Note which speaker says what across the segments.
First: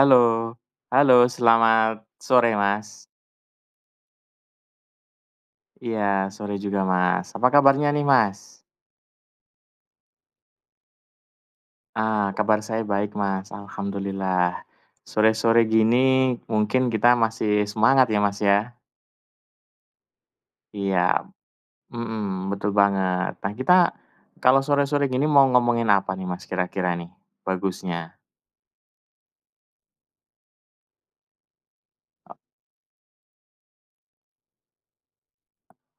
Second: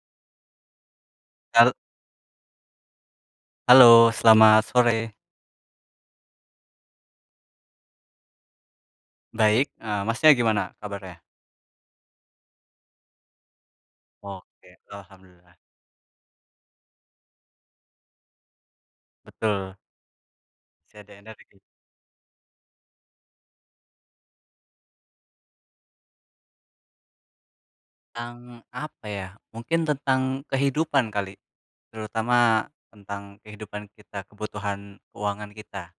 Speaker 1: Halo. Halo.
Speaker 2: Hal
Speaker 1: Selamat sore, Mas.
Speaker 2: Halo. Selamat sore.
Speaker 1: Iya, sore juga, Mas. Apa kabarnya nih, Mas?
Speaker 2: Baik, eee, Masnya gimana kabarnya?
Speaker 1: Ah, kabar saya baik, Mas. Alhamdulillah.
Speaker 2: Oke, alhamdulillah.
Speaker 1: Sore-sore gini mungkin kita masih semangat ya, Mas, ya.
Speaker 2: Betul.
Speaker 1: Iya.
Speaker 2: Masih ada energi.
Speaker 1: Mhm, betul banget. Nah, kita kalau sore-sore gini mau ngomongin apa nih, Mas, kira-kira nih bagusnya?
Speaker 2: Tentang apa ya? Mungkin tentang kehidupan kali, terutama tentang kehidupan kita, kebutuhan keuangan kita.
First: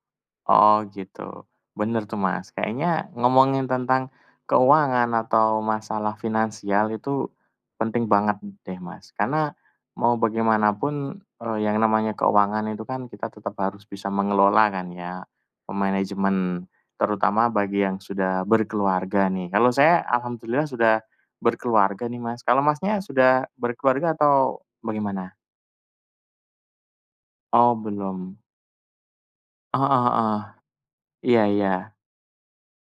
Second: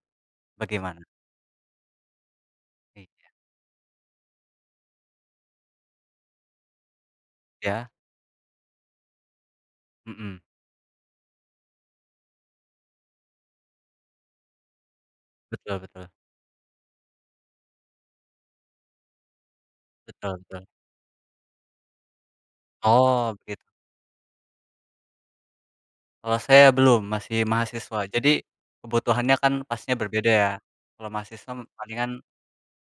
Speaker 1: Oh,
Speaker 2: Bagaimana?
Speaker 1: gitu. Bener tuh, Mas. Kayaknya
Speaker 2: Iya.
Speaker 1: ngomongin tentang keuangan atau masalah finansial itu
Speaker 2: Ya.
Speaker 1: penting banget deh, Mas. Karena mau
Speaker 2: Mmm.
Speaker 1: bagaimanapun, eee, yang namanya keuangan itu kan kita tetap harus bisa mengelola kan ya,
Speaker 2: Betul betul.
Speaker 1: memanajemen, terutama bagi yang sudah berkeluarga nih. Kalau saya
Speaker 2: Betul betul.
Speaker 1: alhamdulillah sudah berkeluarga nih, Mas. Kalau Masnya
Speaker 2: Oh,
Speaker 1: sudah
Speaker 2: git
Speaker 1: berkeluarga atau bagaimana?
Speaker 2: Kalau saya belum, masih
Speaker 1: Oh,
Speaker 2: mahasiswa.
Speaker 1: belum.
Speaker 2: Jadi, kebutuhannya kan
Speaker 1: Heeh
Speaker 2: pastinya berbeda
Speaker 1: heeh.
Speaker 2: ya. Kalau
Speaker 1: Iya
Speaker 2: mahasiswa
Speaker 1: iya.
Speaker 2: palingan,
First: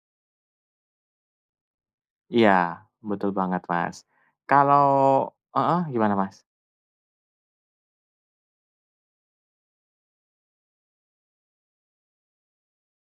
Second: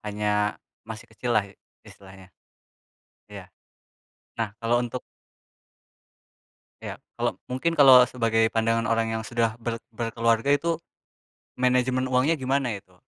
Speaker 2: hanya masih kecil lah istilahnya.
Speaker 1: Iya, betul
Speaker 2: Iya.
Speaker 1: banget Mas,
Speaker 2: Nah, kalau
Speaker 1: kalau
Speaker 2: untuk
Speaker 1: heeh gimana Mas?
Speaker 2: Iya. Kalau mungkin kalau, sebagai pandangan orang yang sudah ber berkeluarga itu, manajemen uangnya gimana itu?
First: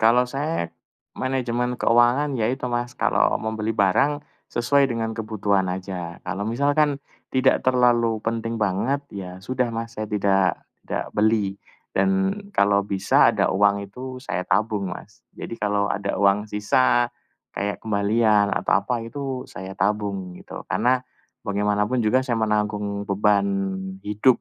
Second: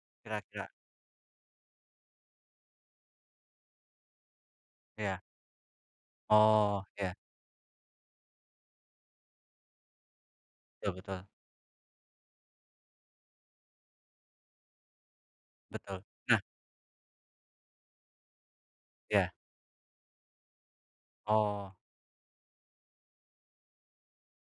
Speaker 1: Kalau
Speaker 2: Kira-kira.
Speaker 1: saya manajemen keuangan ya itu Mas, kalau membeli barang sesuai dengan
Speaker 2: Iya.
Speaker 1: kebutuhan saja. Kalau
Speaker 2: Oh,
Speaker 1: misalkan
Speaker 2: iya.
Speaker 1: tidak terlalu penting banget, ya sudah Mas, saya tidak
Speaker 2: Betul
Speaker 1: tidak
Speaker 2: betul.
Speaker 1: beli. Dan kalau bisa ada uang itu, saya tabung Mas. Jadi, kalau
Speaker 2: Betul,
Speaker 1: ada
Speaker 2: nah
Speaker 1: uang sisa kayak kembalian atau apa
Speaker 2: Iya.
Speaker 1: itu saya tabung, gitu. Karena
Speaker 2: Oh.
Speaker 1: bagaimanapun juga saya menanggung beban hidup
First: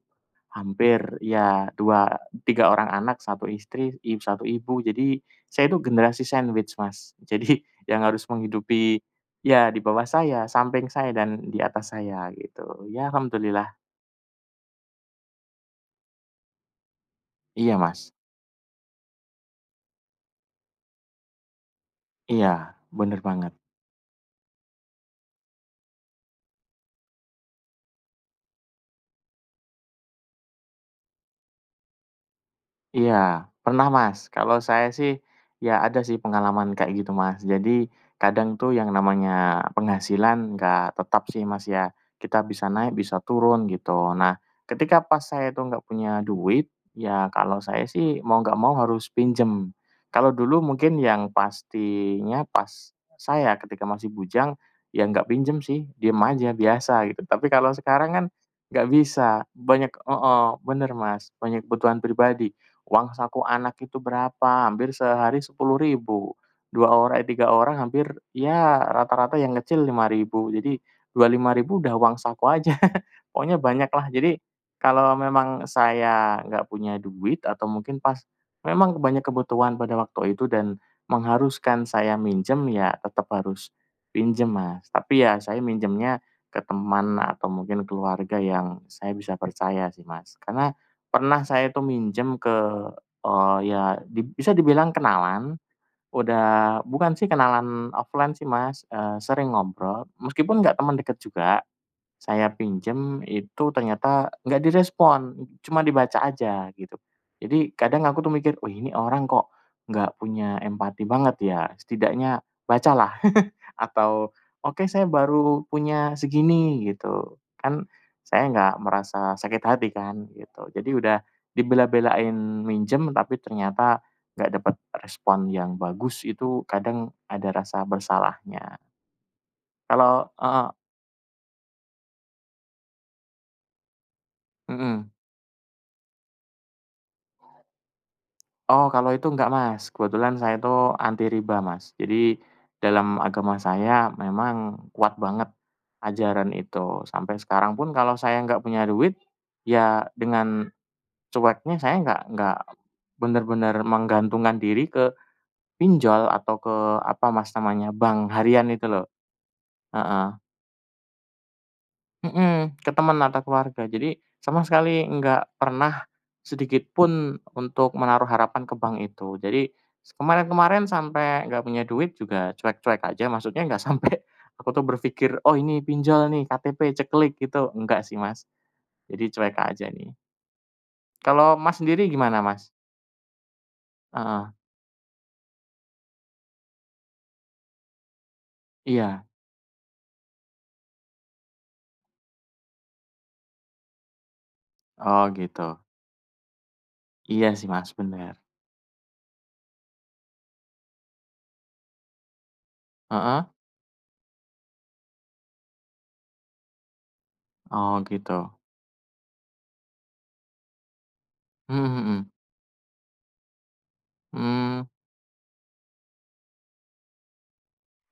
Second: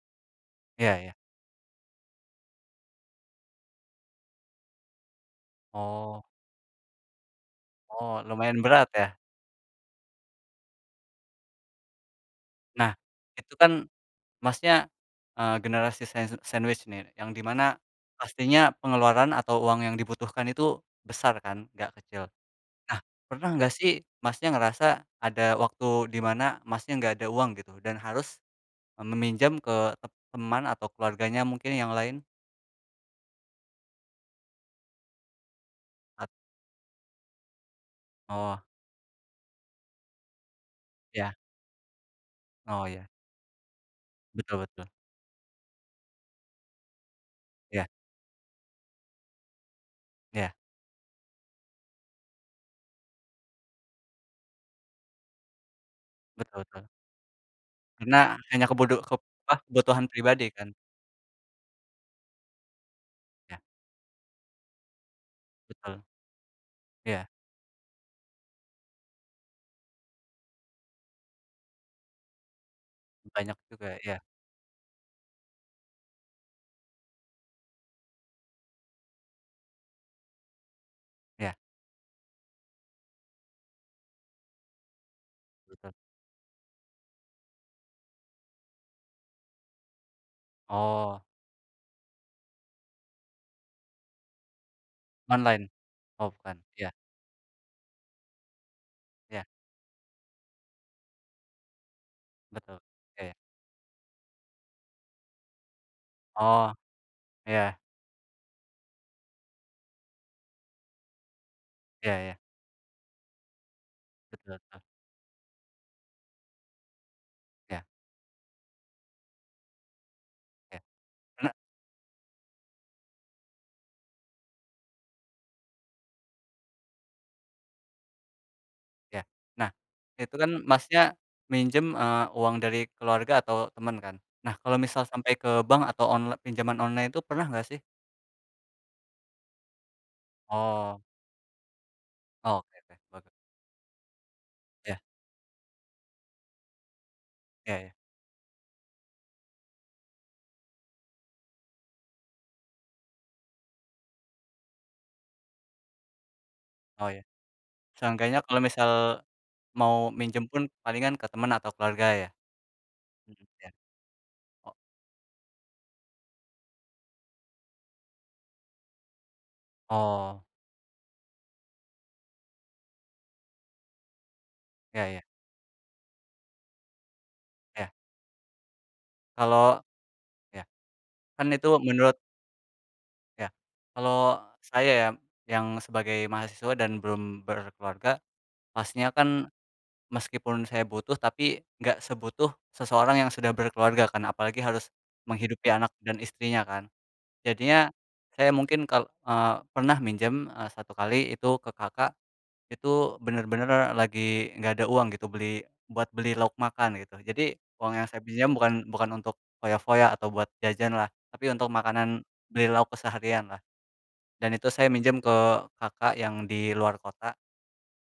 Speaker 2: Iya
Speaker 1: hampir,
Speaker 2: iya.
Speaker 1: iya dua tiga orang anak, 1 istri, i satu ibu. Jadi, saya itu generasi
Speaker 2: Oh.
Speaker 1: sandwich Mas. Jadi, yang
Speaker 2: Oh,
Speaker 1: harus
Speaker 2: lumayan berat
Speaker 1: menghidupi
Speaker 2: ya.
Speaker 1: iya di bawah saya, samping saya dan di atas saya gitu,
Speaker 2: Nah,
Speaker 1: iya
Speaker 2: itu
Speaker 1: Alhamdulillah.
Speaker 2: kan Masnya, eee, generasi sand sandwich nih yang di mana
Speaker 1: Iya Mas.
Speaker 2: pastinya pengeluaran atau uang yang dibutuhkan itu, besar kan, enggak kecil.
Speaker 1: Iya,
Speaker 2: Nah,
Speaker 1: bener
Speaker 2: pernah
Speaker 1: banget.
Speaker 2: enggak sih Masnya, ngerasa ada waktu di mana Masnya, enggak ada uang gitu dan harus e meminjam ke tem teman atau keluarganya mungkin, yang lain?
Speaker 1: Iya, pernah Mas, kalau saya sih ya ada sih
Speaker 2: A
Speaker 1: pengalaman kayak gitu, Mas. Jadi
Speaker 2: Oh.
Speaker 1: kadang tuh yang namanya penghasilan enggak tetap
Speaker 2: Iya.
Speaker 1: sih Mas ya, kita bisa
Speaker 2: Oh,
Speaker 1: naik
Speaker 2: iya.
Speaker 1: bisa turun gitu. Nah,
Speaker 2: Betul betul.
Speaker 1: ketika pas saya itu enggak punya duit, ya kalau
Speaker 2: Iya.
Speaker 1: saya sih mau enggak mau harus pinjem. Kalau
Speaker 2: Iya.
Speaker 1: dulu mungkin yang pastinya pas saya ketika masih bujang, ya enggak pinjam sih. diem aja,
Speaker 2: Betul betul.
Speaker 1: biasa gitu. Tapi kalau sekarang kan
Speaker 2: Karena hanya
Speaker 1: nggak
Speaker 2: kebodo kep
Speaker 1: bisa,
Speaker 2: apa,
Speaker 1: banyak
Speaker 2: kebutuhan pribadi
Speaker 1: heeh,
Speaker 2: kan?
Speaker 1: bener Mas, banyak kebutuhan pribadi, uang saku
Speaker 2: Iya.
Speaker 1: anak itu berapa, hampir sehari sepuluh
Speaker 2: Betul.
Speaker 1: ribu, 2 ora
Speaker 2: Iya.
Speaker 1: eh, 3 orang hampir ya rata-rata yang kecil Rp5.000, jadi Rp25.000 udah uang saku aja.
Speaker 2: Banyak
Speaker 1: Pokoknya banyak
Speaker 2: juga.
Speaker 1: lah,
Speaker 2: Iya.
Speaker 1: jadi kalau memang saya nggak punya duit atau mungkin pas memang banyak kebutuhan pada waktu itu dan
Speaker 2: Iya.
Speaker 1: mengharuskan saya minjam ya, tetep harus pinjam Mas, tapi ya saya
Speaker 2: Bener.
Speaker 1: minjamnya ke teman atau mungkin keluarga yang saya bisa percaya sih Mas, karena
Speaker 2: Oh.
Speaker 1: pernah saya itu minjam ke, eee, ya dib bisa dibilang kenalan,
Speaker 2: Online? Oh, bukan.
Speaker 1: udah,
Speaker 2: Iya.
Speaker 1: bukan sih kenalan offline sih Mas, eee,
Speaker 2: Iya.
Speaker 1: sering ngobrol meskipun nggak temen deket juga, saya
Speaker 2: Betul.
Speaker 1: pinjam
Speaker 2: Oke.
Speaker 1: itu ternyata enggak direspon cuma dibaca aja,
Speaker 2: Oh.
Speaker 1: gitu. Jadi
Speaker 2: Iya.
Speaker 1: kadang aku tuh mikir, "Wih nih orang kok enggak punya empati banget ya?
Speaker 2: Iya iya.
Speaker 1: Setidaknya baca lah, atau
Speaker 2: Betul, heeh.
Speaker 1: oke saya baru punya segini," gitu, kan
Speaker 2: Iya.
Speaker 1: saya enggak merasa sakit hati kan, gitu.
Speaker 2: Iya.
Speaker 1: Jadi udah
Speaker 2: Karena
Speaker 1: dibela-belain minjam, tapi ternyata enggak dapet respon yang bagus, itu kadang ada rasa bersalahnya.
Speaker 2: Iya. Nah,
Speaker 1: Kalau
Speaker 2: itu kan
Speaker 1: heeh.
Speaker 2: Masnya minjem, eee, uang dari keluarga atau temen kan? Nah kalau misal
Speaker 1: Mhm.
Speaker 2: sampai ke bank atau onl pinjaman online, itu pernah nggak sih?
Speaker 1: Oh. kalau itu enggak Mas, kebetulan saya itu
Speaker 2: Oh.
Speaker 1: anti riba Mas, jadi
Speaker 2: Oke deh,
Speaker 1: dalam
Speaker 2: bagus.
Speaker 1: agama saya memang
Speaker 2: Iya.
Speaker 1: kuat banget ajaran itu. Sampai
Speaker 2: Iya
Speaker 1: sekarang
Speaker 2: iya.
Speaker 1: pun kalau saya enggak punya duit, ya dengan cueknya saya enggak enggak benar-benar menggantungkan diri ke pinjol atau ke,
Speaker 2: Oh, ya.
Speaker 1: apa Mas namanya, bank
Speaker 2: Seenggaknya kalo
Speaker 1: harian itu
Speaker 2: misal
Speaker 1: loh.
Speaker 2: mau
Speaker 1: Heeh.
Speaker 2: minjam pun palingan ke teman atau keluarga ya?
Speaker 1: Mhm, ke teman
Speaker 2: Hmm,
Speaker 1: atau
Speaker 2: ya.
Speaker 1: keluarga. Jadi sama
Speaker 2: Oh.
Speaker 1: sekali enggak pernah sedikit pun untuk menaruh harapan ke bank itu. Jadi s
Speaker 2: Oh.
Speaker 1: kemarin-kemarin sampai enggak punya duit juga cuek-cuek aja, maksudnya enggak sampe aku tuh
Speaker 2: Iya iya.
Speaker 1: berpikir, "Oh ini pinjol nih KTP, ceklik," gitu,
Speaker 2: Iya.
Speaker 1: enggak sih Mas. Jadi cuek
Speaker 2: Kalo
Speaker 1: aja nih.
Speaker 2: iya. Kan
Speaker 1: Kalau
Speaker 2: itu
Speaker 1: Mas sendiri
Speaker 2: menurut
Speaker 1: gimana, Mas?
Speaker 2: Ya. Kalau
Speaker 1: Heeh.
Speaker 2: saya ya, yang sebagai mahasiswa dan belum berkeluarga, pastinya
Speaker 1: Iya.
Speaker 2: kan meskipun saya butuh, tapi enggak sebutuh seseorang yang sudah berkeluarga kan, apalagi harus
Speaker 1: Oh,
Speaker 2: menghidupi
Speaker 1: gitu.
Speaker 2: anak dan istrinya kan.
Speaker 1: Iya sih, Mas,
Speaker 2: Jadinya,
Speaker 1: bener.
Speaker 2: saya mungkin kal eee, pernah minjem, eee, 1 kali itu ke kakak, itu
Speaker 1: Heeh.
Speaker 2: bener-bener lagi enggak ada uang gitu, beli buat beli lauk makan gitu. Jadi, uang
Speaker 1: Oh,
Speaker 2: yang saya pinjam
Speaker 1: gitu.
Speaker 2: bukan bukan untuk foya-foya atau buat jajan lah, tapi untuk
Speaker 1: Mhm
Speaker 2: makanan
Speaker 1: mhm.
Speaker 2: beli lauk keseharian lah. Dan itu
Speaker 1: Hmm.
Speaker 2: saya minjem ke kakak yang di luar kota.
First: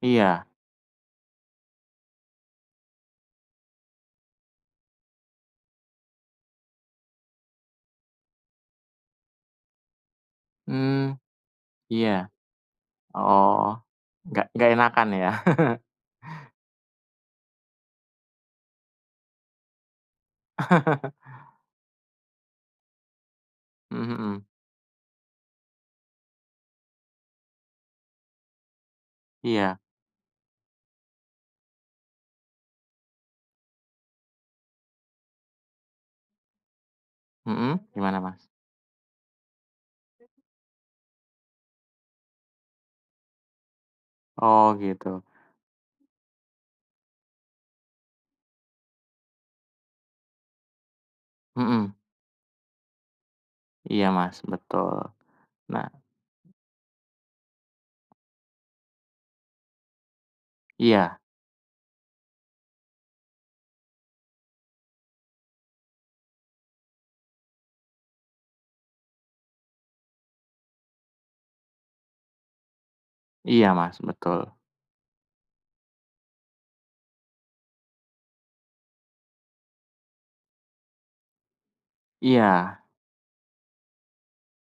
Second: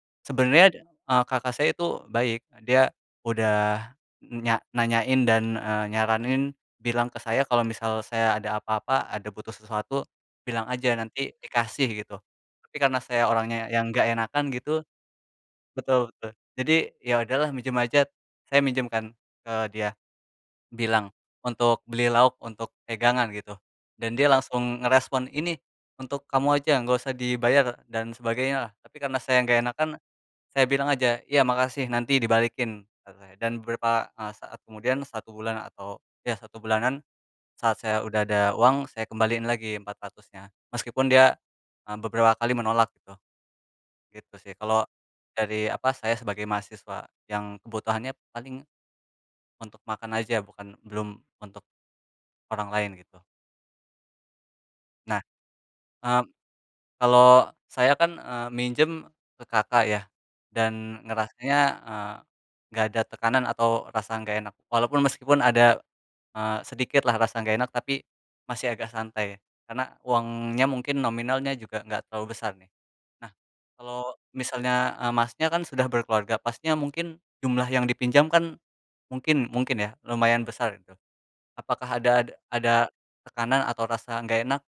Speaker 1: Iya.
Speaker 2: Sebenernya, eee, kakak saya itu baik. Dia udah e e nya nanyain dan eee, nyaranin bilang ke saya kalau misal saya ada apa-apa, ada butuh sesuatu, bilang aja
Speaker 1: Mmm,
Speaker 2: nanti dikasih,
Speaker 1: iya.
Speaker 2: gitu. Tapi karena saya
Speaker 1: Oh,
Speaker 2: orangnya yang enggak
Speaker 1: enggak
Speaker 2: enakan
Speaker 1: enggak
Speaker 2: gitu
Speaker 1: enakan ya.
Speaker 2: betul betul, jadi, ya udahlah minjem aja, saya minjem kan ke dia. Bilang untuk beli lauk, untuk pegangan gitu.
Speaker 1: Mmm,
Speaker 2: Dan dia
Speaker 1: mhm.
Speaker 2: langsung ngerespon, "Ini untuk kamu aja, enggak usah dibayar," dan sebagainya lah. Tapi karena saya enggak
Speaker 1: Iya.
Speaker 2: enakan, saya bilang aja "Iya, makasih nanti dibalikin," kata saya dan beberapa, eee, saat kemudian, 1 bulan atau ya 1 bulanan,
Speaker 1: Mhm,
Speaker 2: saat saya
Speaker 1: gimana,
Speaker 2: udah
Speaker 1: Mas?
Speaker 2: ada uang, saya kembaliin lagi 400-nya meskipun dia eee, beberapa kali menolak, gitu. Gitu sih.
Speaker 1: Oh,
Speaker 2: Kalau
Speaker 1: gitu.
Speaker 2: dari, apa, saya sebagai mahasiswa, yang kebutuhannya paling, untuk makan aja, bukan belum untuk
Speaker 1: Mhm.
Speaker 2: orang lain, gitu.
Speaker 1: Iya Mas, betul
Speaker 2: Nah,
Speaker 1: nah.
Speaker 2: mmm, kalau saya kan eee, minjem ke kakak ya, dan
Speaker 1: Iya.
Speaker 2: ngerasanya eee, enggak ada tekanan atau rasa enggak enak. Walaupun meskipun ada eee, sedikit lah rasa enggak enak, tapi masih agak santai, karena uangnya mungkin nominalnya juga enggak terlalu besar nih. Nah,
Speaker 1: Iya Mas,
Speaker 2: kalau
Speaker 1: betul.
Speaker 2: misalnya eee, Masnya, kan sudah berkeluarga, pastinya mungkin jumlah yang dipinjam kan, mungkin mungkin ya, lumayan besar gitu. Apakah ada ad ada
Speaker 1: Iya.
Speaker 2: tekanan atau rasa enggak enak,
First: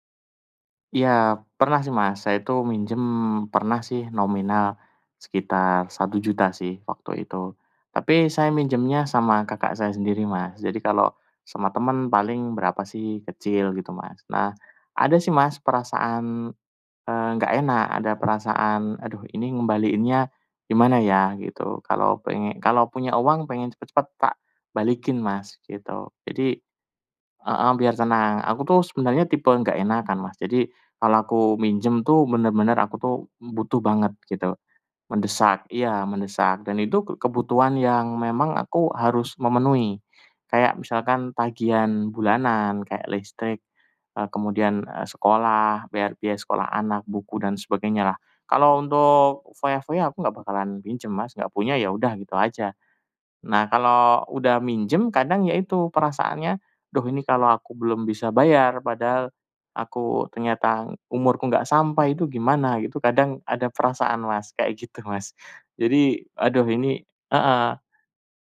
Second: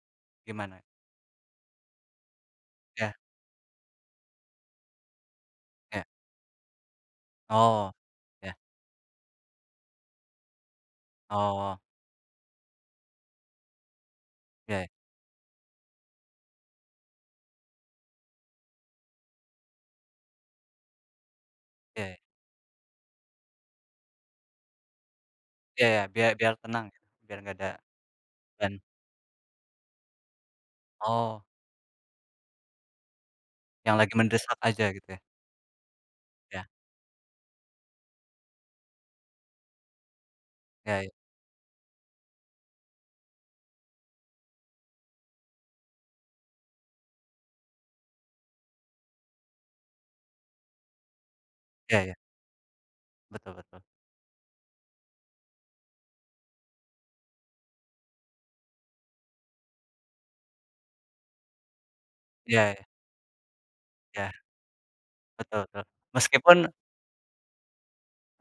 Speaker 2: gimana?
Speaker 1: Iya, pernah sih Mas, saya itu minjem,
Speaker 2: Ya.
Speaker 1: pernah sih nominal sekitar
Speaker 2: Ya.
Speaker 1: Rp1.000.000 sih waktu itu.
Speaker 2: Oh.
Speaker 1: Tapi saya
Speaker 2: Ya.
Speaker 1: minjemnya sama kakak saya sendiri Mas. Jadi, kalau sama
Speaker 2: Oh.
Speaker 1: temen paling berapa sih, kecil gitu Mas. Nah,
Speaker 2: Oke.
Speaker 1: ada sih Mas, perasaan eee, enggak enak, ada perasaan, "aduh ini ngembaliinnya gimana ya," gitu.
Speaker 2: Oke.
Speaker 1: Kalau pengen kalau punya uang pengen cepet-cepet tak balikin Mas,
Speaker 2: Ya ya
Speaker 1: gitu.
Speaker 2: biar biar
Speaker 1: Jadi
Speaker 2: tenang, biar enggak ada
Speaker 1: heeh biar tenang. Aku
Speaker 2: dan
Speaker 1: tuh sebenarnya tipe enggak enakan Mas. Jadi, kalau aku
Speaker 2: Oh.
Speaker 1: minjem tuh bener-bener aku tuh butuh
Speaker 2: Yang
Speaker 1: banget,
Speaker 2: lagi
Speaker 1: gitu.
Speaker 2: mendesak aja gitu ya.
Speaker 1: Mendesak, iya mendesak.
Speaker 2: Ya.
Speaker 1: Dan itu kebutuhan yang memang aku harus memenuhi. Kayak
Speaker 2: Oke.
Speaker 1: misalkan tagihan bulanan kayak listrik, eee, kemudian sekolah, bayar biaya sekolah anak, buku dan sebagainya lah. Kalau untuk foya-foya aku enggak bakalan pinjem Mas, enggak punya, ya
Speaker 2: Ya ya.
Speaker 1: udah gitu aja.
Speaker 2: Betul
Speaker 1: Nah,
Speaker 2: betul.
Speaker 1: kalau udah minjem kadang ya itu perasaannya "duh ini kalau aku belum bisa bayar, padahal aku ternyata umurku nggak sampai itu gimana,"
Speaker 2: Iya.
Speaker 1: gitu. Kadang ada perasaan
Speaker 2: Ya
Speaker 1: Mas, kayak gitu Mas.
Speaker 2: betul betul.
Speaker 1: Jadi,
Speaker 2: Meskipun
Speaker 1: aduh ini heeh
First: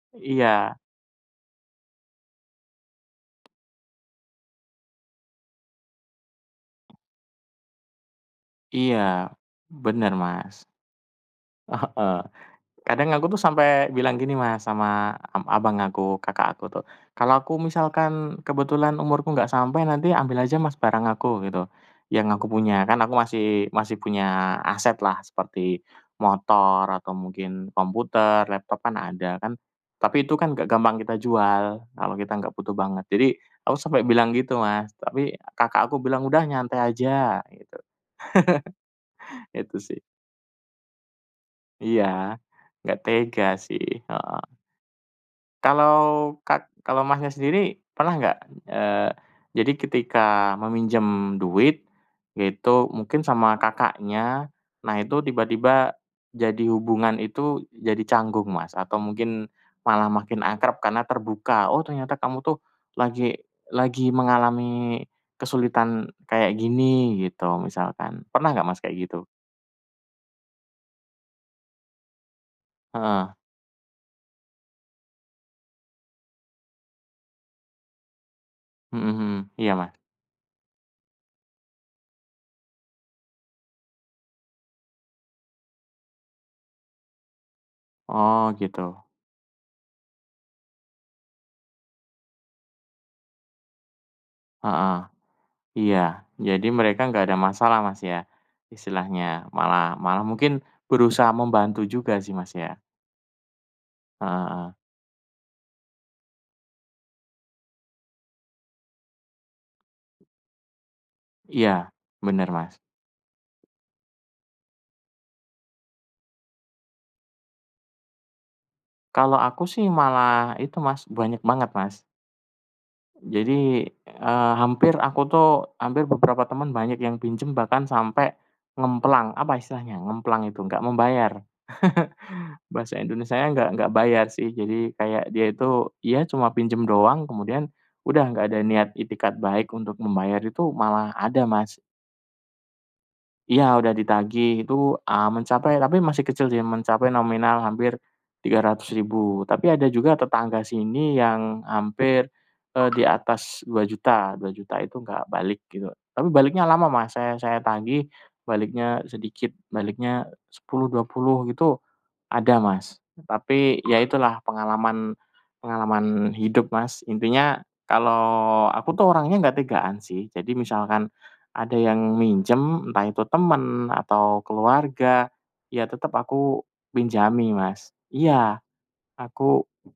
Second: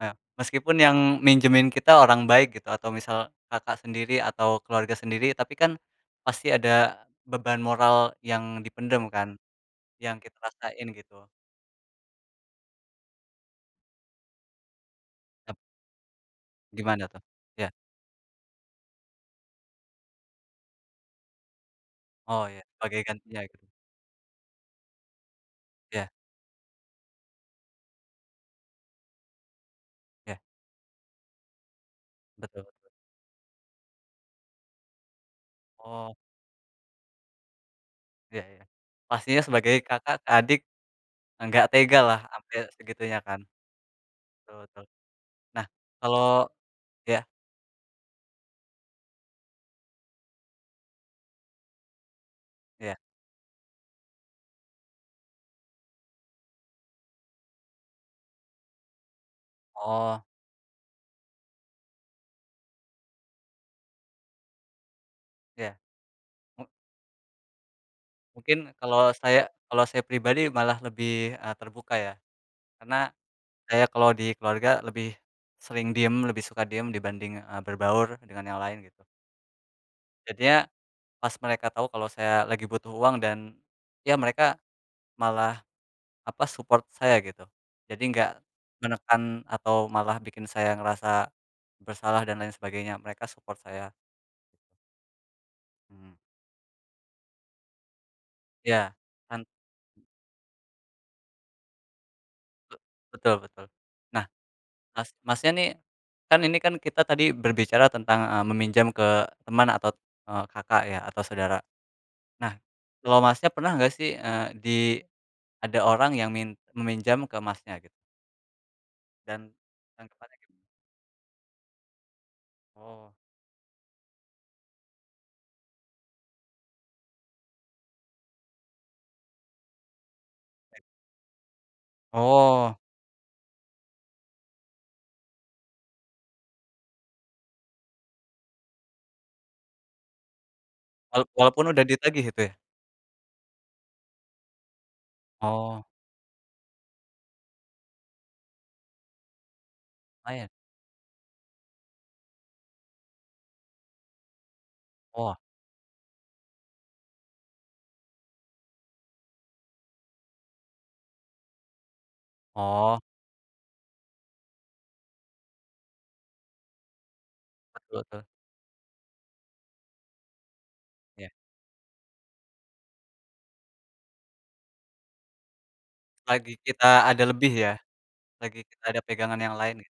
Speaker 2: Eee,
Speaker 1: iya.
Speaker 2: meskipun yang minjemin kita orang baik gitu atau misal kakak sendiri atau keluarga sendiri. Tapi kan, pasti ada beban moral yang dipendam kan,
Speaker 1: Iya, bener
Speaker 2: yang kita
Speaker 1: Mas.
Speaker 2: rasain gitu.
Speaker 1: Heeh kadang aku tuh sampai bilang gini Mas, sama ab
Speaker 2: [unintelligible]
Speaker 1: abang aku, kakak aku tuh,
Speaker 2: Gimana tuh?
Speaker 1: kalau aku
Speaker 2: Ya.
Speaker 1: misalkan kebetulan umurku enggak sampai, nanti ambil aja Mas, barang aku, gitu, yang aku
Speaker 2: Oh ya,
Speaker 1: punya. Kan
Speaker 2: sebagai
Speaker 1: aku
Speaker 2: gantinya.
Speaker 1: masih masih punya aset lah, seperti
Speaker 2: Ya.
Speaker 1: motor atau mungkin komputer, laptop kan ada, kan. Tapi, itu
Speaker 2: Ya.
Speaker 1: kan enggak gampang kita jual, kalau kita enggak
Speaker 2: Betul.
Speaker 1: butuh banget. Jadi, aku sampai bilang gitu Mas, tapi kakak aku
Speaker 2: Oh.
Speaker 1: bilang "udah nyantai aja," gitu.
Speaker 2: Ya ya. Pastinya
Speaker 1: Itu
Speaker 2: sebagai
Speaker 1: sih.
Speaker 2: kakak ke adik, enggak tega
Speaker 1: Iya,
Speaker 2: lah sampai
Speaker 1: enggak
Speaker 2: segitunya
Speaker 1: tega
Speaker 2: kan.
Speaker 1: sih heeh.
Speaker 2: Betul betul, nah,
Speaker 1: Kalau
Speaker 2: kalau
Speaker 1: kak kalau
Speaker 2: iya?
Speaker 1: Masnya, sendiri pernah enggak, eee, jadi ketika meminjam duit, itu
Speaker 2: Iya.
Speaker 1: mungkin sama kakaknya, nah itu tiba-tiba jadi hubungan itu jadi canggung Mas, atau mungkin malah
Speaker 2: Oh.
Speaker 1: makin akrab karena terbuka. "oh ternyata kamu tuh lagi lagi mengalami
Speaker 2: Ya,
Speaker 1: kesulitan kayak
Speaker 2: mmm.
Speaker 1: gini," gitu misalkan. Pernah enggak
Speaker 2: Mungkin,
Speaker 1: Mas, kayak
Speaker 2: kalau
Speaker 1: gitu?
Speaker 2: saya kalau saya pribadi malah lebih eee, terbuka ya, karena
Speaker 1: Heeh.
Speaker 2: saya kalau di keluarga lebih sering diem, lebih suka diem dibanding eee, berbaur dengan yang lain, gitu.
Speaker 1: Mhm mhm, iya, Mas.
Speaker 2: Jadinya pas mereka tahu kalau saya lagi butuh uang dan iya mereka malah apa support saya gitu. Jadi enggak
Speaker 1: Oh, gitu.
Speaker 2: menekan atau malah bikin saya ngerasa bersalah dan lain sebagainya. Mereka support saya.
Speaker 1: Heeh,
Speaker 2: Mhm.
Speaker 1: iya. Jadi mereka enggak ada masalah, Mas, ya,
Speaker 2: Iya, kan
Speaker 1: istilahnya malah malah mungkin berusaha membantu juga sih,
Speaker 2: B
Speaker 1: Masnya?
Speaker 2: betul betul. Nah,
Speaker 1: Heeh heeh.
Speaker 2: Mas Masnya, nih, kan ini kan kita tadi berbicara tentang a meminjam ke teman atau, eee, kakak, ya atau saudara.
Speaker 1: Iya, bener,
Speaker 2: Nah
Speaker 1: Mas.
Speaker 2: kalau, Masnya, pernah nggak sih, eee, di ada orang yang min meminjam ke, Masnya, gitu?
Speaker 1: Kalau
Speaker 2: Dan
Speaker 1: aku sih
Speaker 2: tanggapannya gimana?
Speaker 1: malah itu, Mas, banyak banget, Mas.
Speaker 2: Oh.
Speaker 1: Jadi, eee, hampir aku tuh hampir beberapa temen banyak yang pinjam bahkan sampai ngemplang. Apa istilahnya, ngemplang itu, enggak membayar.
Speaker 2: Oh.
Speaker 1: Bahasa Indonesianya enggak enggak bayar sih. Jadi kayak dia itu, iya cuma pinjem doang. Kemudian udah nggak ada niat itikad baik untuk membayar itu malah
Speaker 2: Walau
Speaker 1: ada,
Speaker 2: walaupun
Speaker 1: Mas.
Speaker 2: udah ditagih gitu ya.
Speaker 1: Iya udah ditagih itu, ah, mencapai
Speaker 2: Oh.
Speaker 1: tapi masih kecil sih ...mencapai nominal hampir 300.000. Tapi ada juga
Speaker 2: Lumayan.
Speaker 1: tetangga sini yang hampir, eee, di atas 2.000.000, 2.000.000 itu nggak
Speaker 2: Wah.
Speaker 1: balik gitu. Tapi baliknya lama Mas, saya saya tagih baliknya sedikit, baliknya 10, 20 gitu, ada
Speaker 2: Oh.
Speaker 1: Mas. Tapi ya itulah pengalaman pengalaman hidup Mas. Intinya
Speaker 2: Betul tuh.
Speaker 1: kalau aku tuh orangnya nggak tegaan sih. Jadi misalkan
Speaker 2: Iya.
Speaker 1: ada yang minjem, entah itu temen atau keluarga, ya tetep
Speaker 2: Lagi
Speaker 1: aku
Speaker 2: kita ada lebih
Speaker 1: pinjami
Speaker 2: ya,
Speaker 1: Mas. Iya
Speaker 2: lagi kita ada pegangan yang
Speaker 1: aku
Speaker 2: lainnya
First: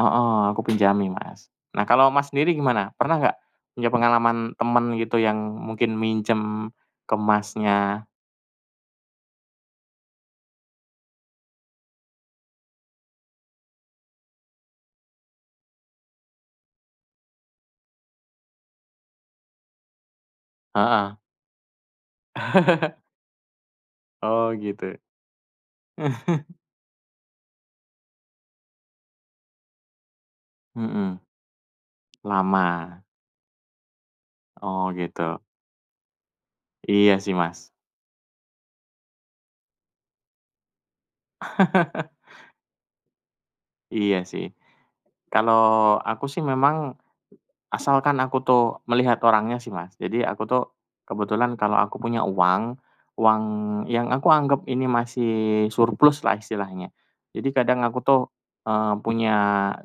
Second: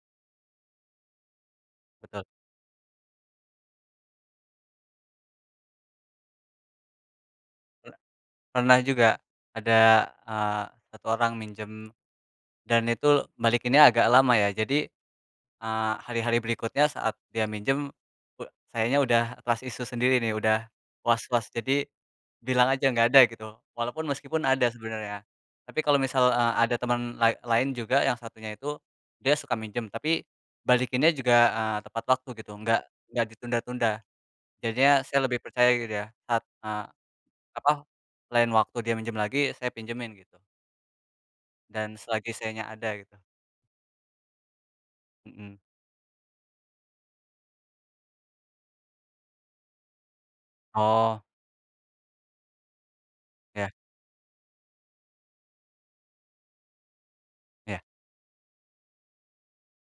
Speaker 1: heeh ...aku pinjami, Mas. Nah kalau
Speaker 2: Betul.
Speaker 1: Mas sendiri gimana? Pernah enggak punya pengalaman temen gitu yang mungkin minjem ke
Speaker 2: [unintelligible]
Speaker 1: Masnya?
Speaker 2: Pernah juga, ada, eee, 1 orang minjem dan itu balikinnya agak lama ya. Jadi, eee, hari-hari berikutnya saat dia minjem, uda kayaknya udah trust issue sendiri nih, udah
Speaker 1: Heeh.
Speaker 2: was-was. Jadi bilang aja enggak ada gitu walaupun meskipun
Speaker 1: Oh,
Speaker 2: ada
Speaker 1: gitu.
Speaker 2: sebenarnya. Tapi kalau misal e ada temen lai lain juga yang satunya itu dia suka minjem tapi
Speaker 1: Heeh.
Speaker 2: balikinnya juga, eee, tepat waktu gitu
Speaker 1: Lama.
Speaker 2: nggak nggak ditunda-tunda.
Speaker 1: Oh,
Speaker 2: Jadinya saya lebih
Speaker 1: gitu.
Speaker 2: percaya gitu ya saat, eee,
Speaker 1: Iya sih, Mas.
Speaker 2: apa? Lain waktu dia minjem lagi, saya pinjemin gitu. Dan selagi sayanya ada gitu.
Speaker 1: Iya sih.
Speaker 2: Mhm.
Speaker 1: Kalau aku sih memang asalkan aku tuh melihat orangnya sih, Mas. Jadi, aku tuh
Speaker 2: Oh.
Speaker 1: kebetulan kalau aku punya uang, uang
Speaker 2: Ya.
Speaker 1: yang aku anggap ini masih surplus lah istilahnya. Jadi, kadang
Speaker 2: Ya.
Speaker 1: aku tuh, eee, punya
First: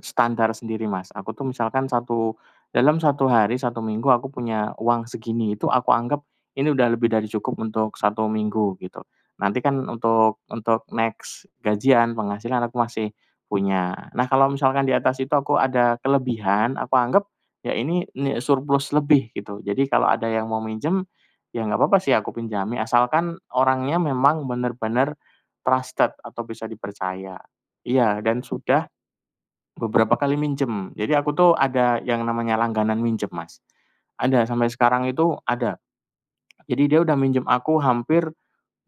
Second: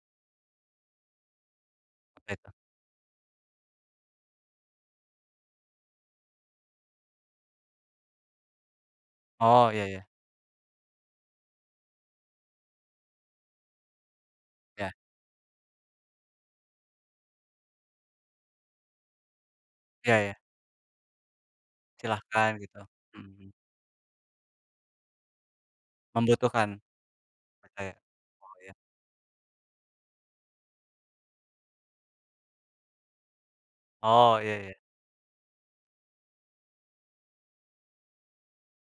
Speaker 1: standar sendiri, Mas, aku tuh misalkan
Speaker 2: Apa
Speaker 1: 1
Speaker 2: itu?
Speaker 1: dalam 1 hari, 1 minggu aku punya uang segini, itu aku anggap ini udah lebih dari cukup untuk 1 minggu, gitu. Nanti
Speaker 2: Oh,
Speaker 1: kan
Speaker 2: iya iya.
Speaker 1: untuk untuk next gajian, penghasilan aku masih punya. Nah, kalau misalkan
Speaker 2: Ya.
Speaker 1: di atas itu aku ada kelebihan, aku anggap ya ini ni surplus lebih gitu. Jadi, kalau
Speaker 2: Iya,
Speaker 1: ada
Speaker 2: ya.
Speaker 1: yang mau minjem, ya nggak apa-apa sih aku
Speaker 2: Silahkan gitu.
Speaker 1: pinjami, asalkan
Speaker 2: Mhm.
Speaker 1: orangnya memang bener-bener trusted atau bisa
Speaker 2: Membutuhkan.
Speaker 1: dipercaya.
Speaker 2: Percaya.
Speaker 1: Iya, dan
Speaker 2: Oh, ya.
Speaker 1: sudah beberapa kali minjem. Jadi aku tuh ada yang namanya langganan minjem, Mas.
Speaker 2: Oh,
Speaker 1: Ada
Speaker 2: iya
Speaker 1: sampai
Speaker 2: iya.
Speaker 1: sekarang itu, ada. Jadi, dia udah minjem aku hampir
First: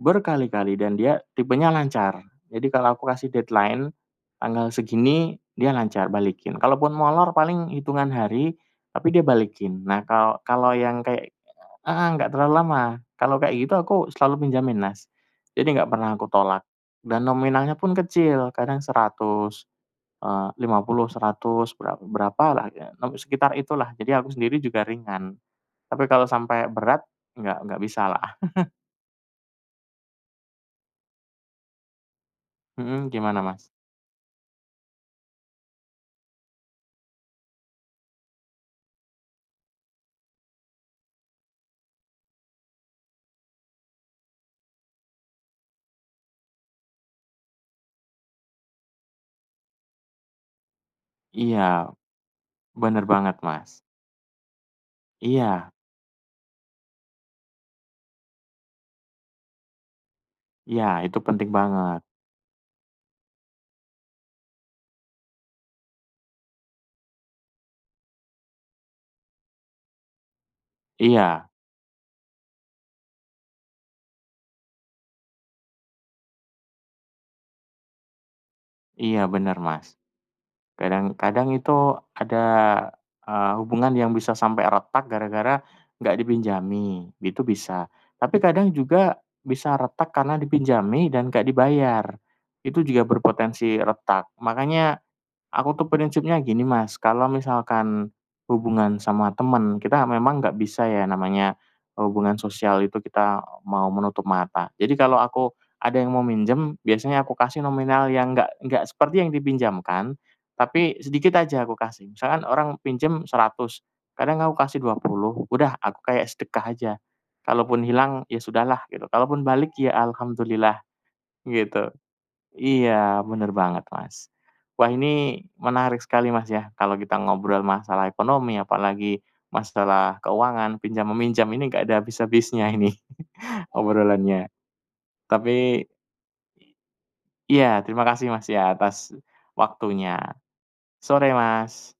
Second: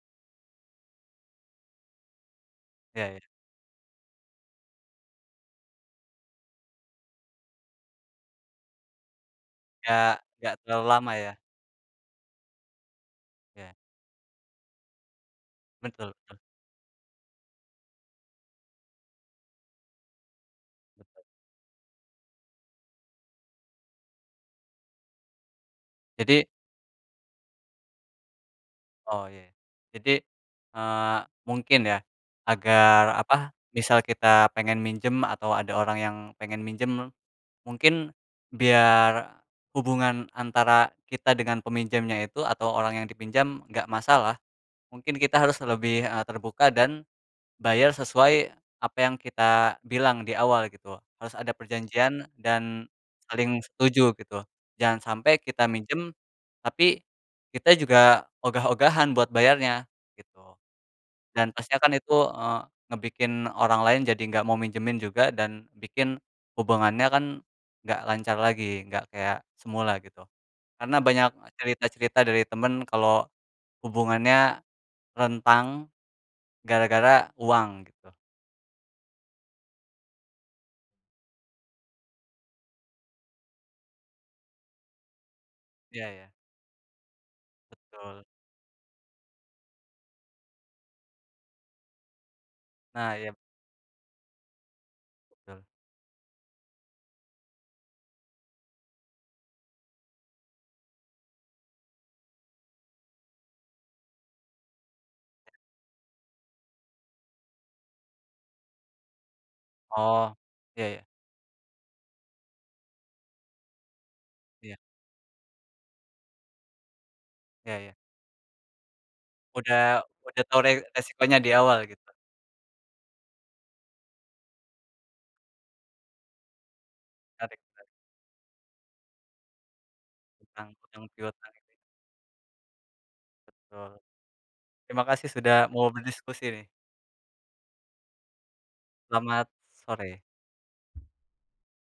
Speaker 1: berkali-kali dan dia tipenya lancar. Jadi, kalau aku
Speaker 2: Iya, ya.
Speaker 1: kasih deadline tanggal segini, dia lancar balikin. Kalaupun molor paling hitungan hari tapi dia balikin. Nah,
Speaker 2: Nggak
Speaker 1: kalau
Speaker 2: nggak
Speaker 1: kalau
Speaker 2: terlalu
Speaker 1: yang
Speaker 2: lama
Speaker 1: kayak
Speaker 2: ya.
Speaker 1: heeh, enggak terlalu lama. Kalau kayak
Speaker 2: Ya.
Speaker 1: gitu aku selalu pinjemin, Mas, jadi enggak
Speaker 2: Betul
Speaker 1: pernah aku
Speaker 2: betul.
Speaker 1: tolak. Dan nominalnya pun kecil, kadang 100, eee, 50,
Speaker 2: Betul.
Speaker 1: 100, bera berapalah, sekitar itulah, jadi aku sendiri juga ringan. Tapi kalau
Speaker 2: Jadi
Speaker 1: sampai berat, enggak enggak bisalah.
Speaker 2: Oh iya. Jadi, eee, mungkin ya, agar
Speaker 1: Mhm, gimana,
Speaker 2: apa,
Speaker 1: Mas?
Speaker 2: misal kita pengen minjem atau ada orang yang pengen minjem, mungkin biar hubungan antara kita dengan peminjamnya itu atau orang yang dipinjam enggak masalah. Mungkin kita harus lebih, eee, terbuka dan bayar sesuai apa yang kita bilang di awal gitu. Harus ada
Speaker 1: Iya.
Speaker 2: perjanjian dan
Speaker 1: Bener banget,
Speaker 2: saling
Speaker 1: Mas.
Speaker 2: setuju gitu. Jangan sampai kita
Speaker 1: Iya.
Speaker 2: minjem, tapi kita juga ogah-ogahan buat bayarnya, gitu.
Speaker 1: Iya, itu penting
Speaker 2: Dan pasti akan
Speaker 1: banget.
Speaker 2: itu, eee, ngebikin orang lain jadi enggak mau minjemin juga dan bikin hubungannya kan enggak lancar lagi, enggak kayak semula gitu. Karena banyak
Speaker 1: Iya.
Speaker 2: cerita-cerita dari temen kalau hubungannya rentang gara-gara uang, gitu.
Speaker 1: Iya bener, Mas, kadang-kadang itu ada, eee, hubungan yang bisa sampe retak gara-gara
Speaker 2: Iya
Speaker 1: nggak
Speaker 2: iya.
Speaker 1: dipinjami, itu bisa.
Speaker 2: Betul.
Speaker 1: Tapi kadang juga bisa retak karena dipinjami dan enggak dibayar, itu juga
Speaker 2: Nah, iya.
Speaker 1: berpotensi retak. Makanya
Speaker 2: Betul.
Speaker 1: aku tuh prinsipnya gini, Mas, kalau misalkan hubungan sama temen, kita memang enggak bisa ya namanya hubungan sosial itu kita mau menutup mata. Jadi kalau aku ada yang mau minjem, biasanya aku kasih nominal yang enggak enggak seperti yang dipinjamkan.
Speaker 2: Oh, iya
Speaker 1: Tapi
Speaker 2: ya.
Speaker 1: sedikit aja aku kasih. Misalkan orang pinjam Rp100.000 kadang aku
Speaker 2: Iya.
Speaker 1: kasih Rp20.000 udah aku kayak sedekah aja.
Speaker 2: Iya
Speaker 1: Kalaupun
Speaker 2: ya.
Speaker 1: hilang ya sudahlah gitu. Kalaupun balik ya
Speaker 2: Sudah sudah tahu re
Speaker 1: Alhamdulillah,
Speaker 2: resikonya di awal
Speaker 1: gitu.
Speaker 2: gitu.
Speaker 1: Iya bener banget, Mas. Wah ini menarik sekali, Mas, ya, kalau kita
Speaker 2: Menarik
Speaker 1: ngobrol
Speaker 2: menarik.
Speaker 1: masalah ekonomi, apalagi masalah
Speaker 2: Hutang
Speaker 1: keuangan, pinjam-meminjam
Speaker 2: hutang-piutang.
Speaker 1: ini enggak ada habis-habisnya ini
Speaker 2: Betul.
Speaker 1: obrolannya,
Speaker 2: Terima kasih sudah
Speaker 1: tapi
Speaker 2: mau berdiskusi nih.
Speaker 1: iya, terima kasih, Mas, ya atas
Speaker 2: Selamat
Speaker 1: waktunya.
Speaker 2: sore!
Speaker 1: Sore, Mas!